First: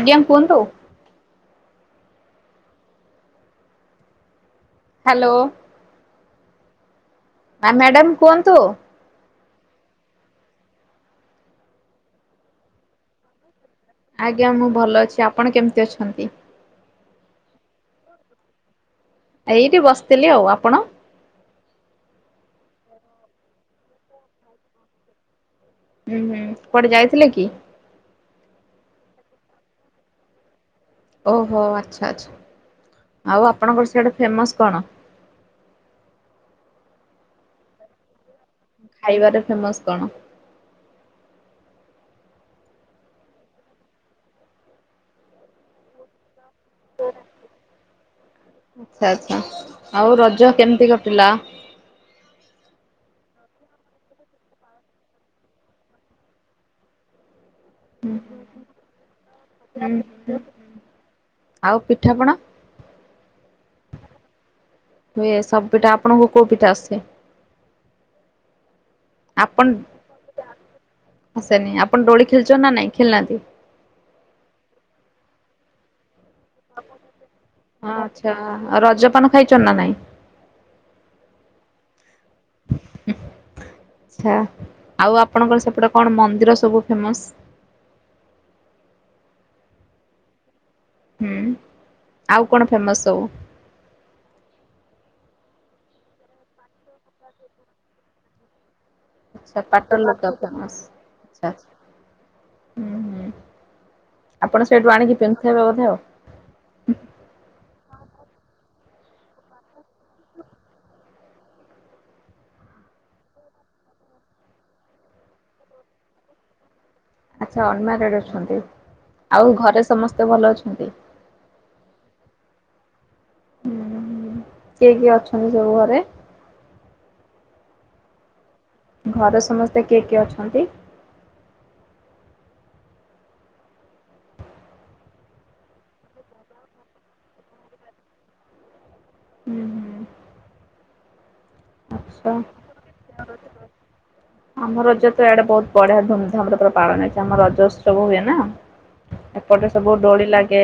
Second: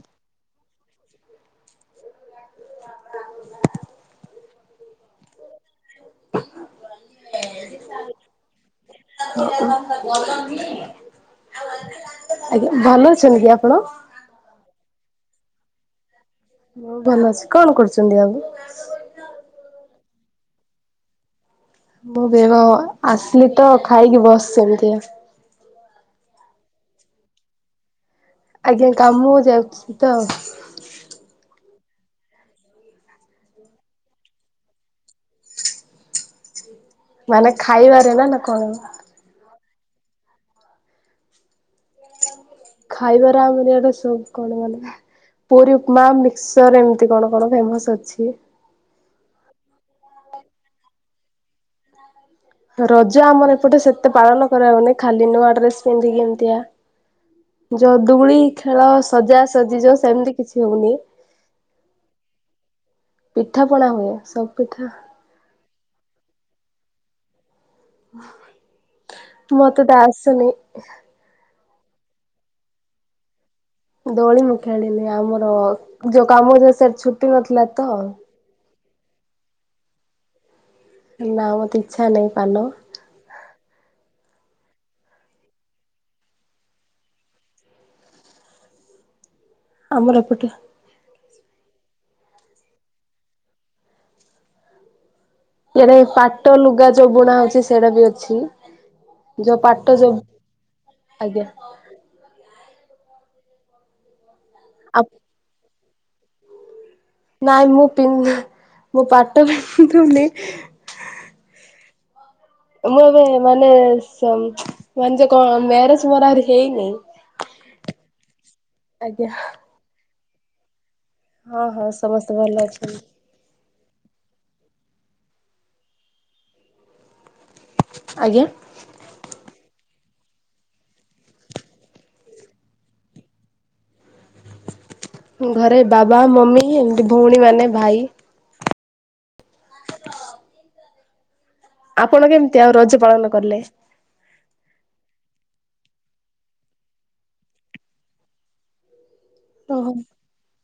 ଆଜ୍ଞା, କୁଅନ୍ତୁ। [unintelligible] ହ୍ୟାଲୋ। [unintelligible] ଆ ମ୍ୟାଡ଼ାମ୍ କୁଅନ୍ତୁ। ଆଜ୍ଞା, ଭଲ ଅଛନ୍ତି ଆପଣ? ଆଜ୍ଞା ମୁଁ ଭଲ ଅଛି। ଆପଣ କେମିତି ଅଛନ୍ତି? ମୁଁ ଭଲ ଅଛି। କଣ କରୁଛନ୍ତି ଆଉ? ଏଇଠି ବସିଥିଲି ଆଉ। ଆପଣ? ମୁଁ ବି ବଅ ଆସିଲି ତ ଖାଇକି ବସିଲି ଟିକେ। ହୁଁ ହୁଁ। କୁଆଡେ ଯାଇଥିଲେ କି? ଆଜ୍ଞା, କାମୁକୁ ଯାଉଛି ତ ଆଉ। ଓହୋ ଆଚ୍ଛା ଆଚ୍ଛା। ଆଉ ଆପଣଙ୍କର ସେଇଟା ଫେମସ୍ କଣ? ମାନେ ଖାଇବାରେ ନା? ନା କଣ? ଖାଇବାରେ ଫେମସ୍ କଣ? ଖାଇବାର ଆଉ ମାନେ ଇୟାରୁ ସେକ୍ କଣ? ମାନେ ପୁରୀ, ଉକମା, ମିକ୍ ସର୍ ଏମିତି କଣ କଣ ଫେମସ୍ ଅଛି? ଆଚ୍ଛା ଆଚ୍ଛା। ଆଉ ରଜ କେମତି କଟିଲା? ରଜ ଆମର ଏପଟେ ସେତେ ପାଳନ କରାଯାଉନି। ଖାଲି ନୂଆ ଡ୍ରେସ୍ ପିନ୍ଧିକି ଏମିତିଆ। ଯଦୁ ଗୁଳି ଖେଳ ସଜାସଜି ଯୋଉଁ ହୁଁ ସେମତି କିଛି ହଉନି। ଆଉ, ପିଠାପଣା? ପିଠା ପଣା ହୁଏ ସବ୍ ପିଠା। ହୁଏ ସବ୍ ପିଠା। ଆପଣଙ୍କୁ କୋଉ ପିଠା ଆସେ? ମତେ ତ ଆସୁନି, ହସେ ନାଁ ଆପଣ ଦୈଳି ଖେଳଛ ନା ଖେଳନାନ୍ତି? ଦୈଳି ମୁଁ ଖେଳିଲି ଆମର ଯୋଉ କାମ ସେ‌ ଛୁଟି ନଥିଲା ତ, ଏ ହଁ ଆଉ ରଜପାନ ଖାଇଛ ନା ନାଇଁ? ନା ମତେ ଇଚ୍ଛା ନାହିଁ ପାନ, ଆଚ୍ଛା ଆଉ ଆପଣଙ୍କର ସେପଟେ କଣ ମନ୍ଦିର ସବୁ ଫେମସ୍? ଅମର ଏପଟ? ହୁଁ ଆଉ କଣ ଫେମସ୍ ସବୁ? ଇଆରେ ପାଟ ଲୁଗା ଯୋଉ ବୁଣା ହଉଛି ସେଇଟା ବି ଅଛି, ଯୋଉ ଆଚ୍ଛା ପାଟ ଯୋଉ ଲୁଗା ଫେମସ୍ ଆଜ୍ଞା ଆଚ୍ଛା, ହୁଁ-ହୁଁ ଆପଣ ସେଇଠୁ ଆ ଆଣିକି ପିନ୍ଧବେ ଥିବେ ବୋଧେ ଆଉ? ନାଇଁ ମୁଁ ପିନ୍ଧେ ମୁଁ ପାଟ ପିନ୍ଧୁନି, ଏ ମୋର ଏ ମାନେ ସେଇ ମାନେ ଯୋଉ କଣ ନା ମ୍ୟାରେଜ ମୋର ଆରେ ହେଇନେହି, ଆଚ୍ଛା ଅନମାରେଡ୍ ଅଛନ୍ତି ଆଜ୍ଞା ଆଉ ଘରେ ସମସ୍ତେ ଭଲ ଅଛନ୍ତି,? ହଁ-ହଁ ସମସ୍ତେ ଭଲ ଅଛନ୍ତି। ହୁଁ କିଏ-କିଏ ଅଛନ୍ତି ସବୁ ଘରେ? ଆଜ୍ଞା, ଘରେ ସମସ୍ତେ କିଏ-କିଏ ଅଛନ୍ତି? ହୁଁ ଘରେ ବାବା ମମି ଏମିତି ଭଉଣୀ ମାନେ ଭାଇ, ହୁଁ ହୁଁ, ଆପଣ ଆଚ୍ଛା। କେମିତି ଆଉ ରଜ ପାଳନ କଲେ? ଆମ ରଜ ତ ଏଆଡ଼େ ବହୁତ୍ ବଢ଼ିଆ ଧୁମଧାମରେ ପୁର ପାଳନ ହେଇଛି ଆମ ରଜ ଉତ୍ସବ ହୁଏ ନା, ଏପଟେ ଓହୋ ସବୁ ଡୋଳି ଲାଗେ,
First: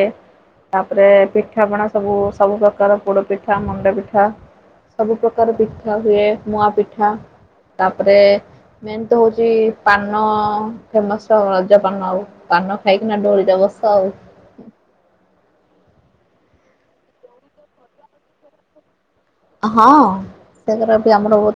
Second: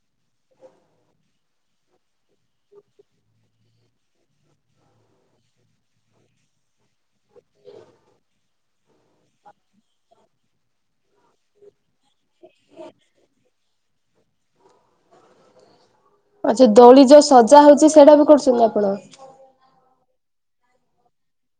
ତାପରେ ପିଠାପଣା ସବୁ-ସବୁ ପ୍ରକାର ପୋଡ଼ ପିଠା, ମୁଣ୍ଡ ପିଠା, ସବୁ ପ୍ରକାର ପିଠା ହୁଏ ମୁଆ ପିଠା ତାପରେ, ମେନ୍ ତ ହଉଛି ପାନ ଫେମସ ରଜ ପାନ ଆଉ, ପାନ ଖାଇକିନା ଦୈଳି ରେ ବସ ଆଉ, ଆଚ୍ଛା ଦୈଳି ଯୋଉ ସଜା ହଉଛି ସେଇଟା ବି କରୁଛନ୍ତି ଆପଣ? ହଁ ସେଗର ବି ଆମର ବହୁତ୍,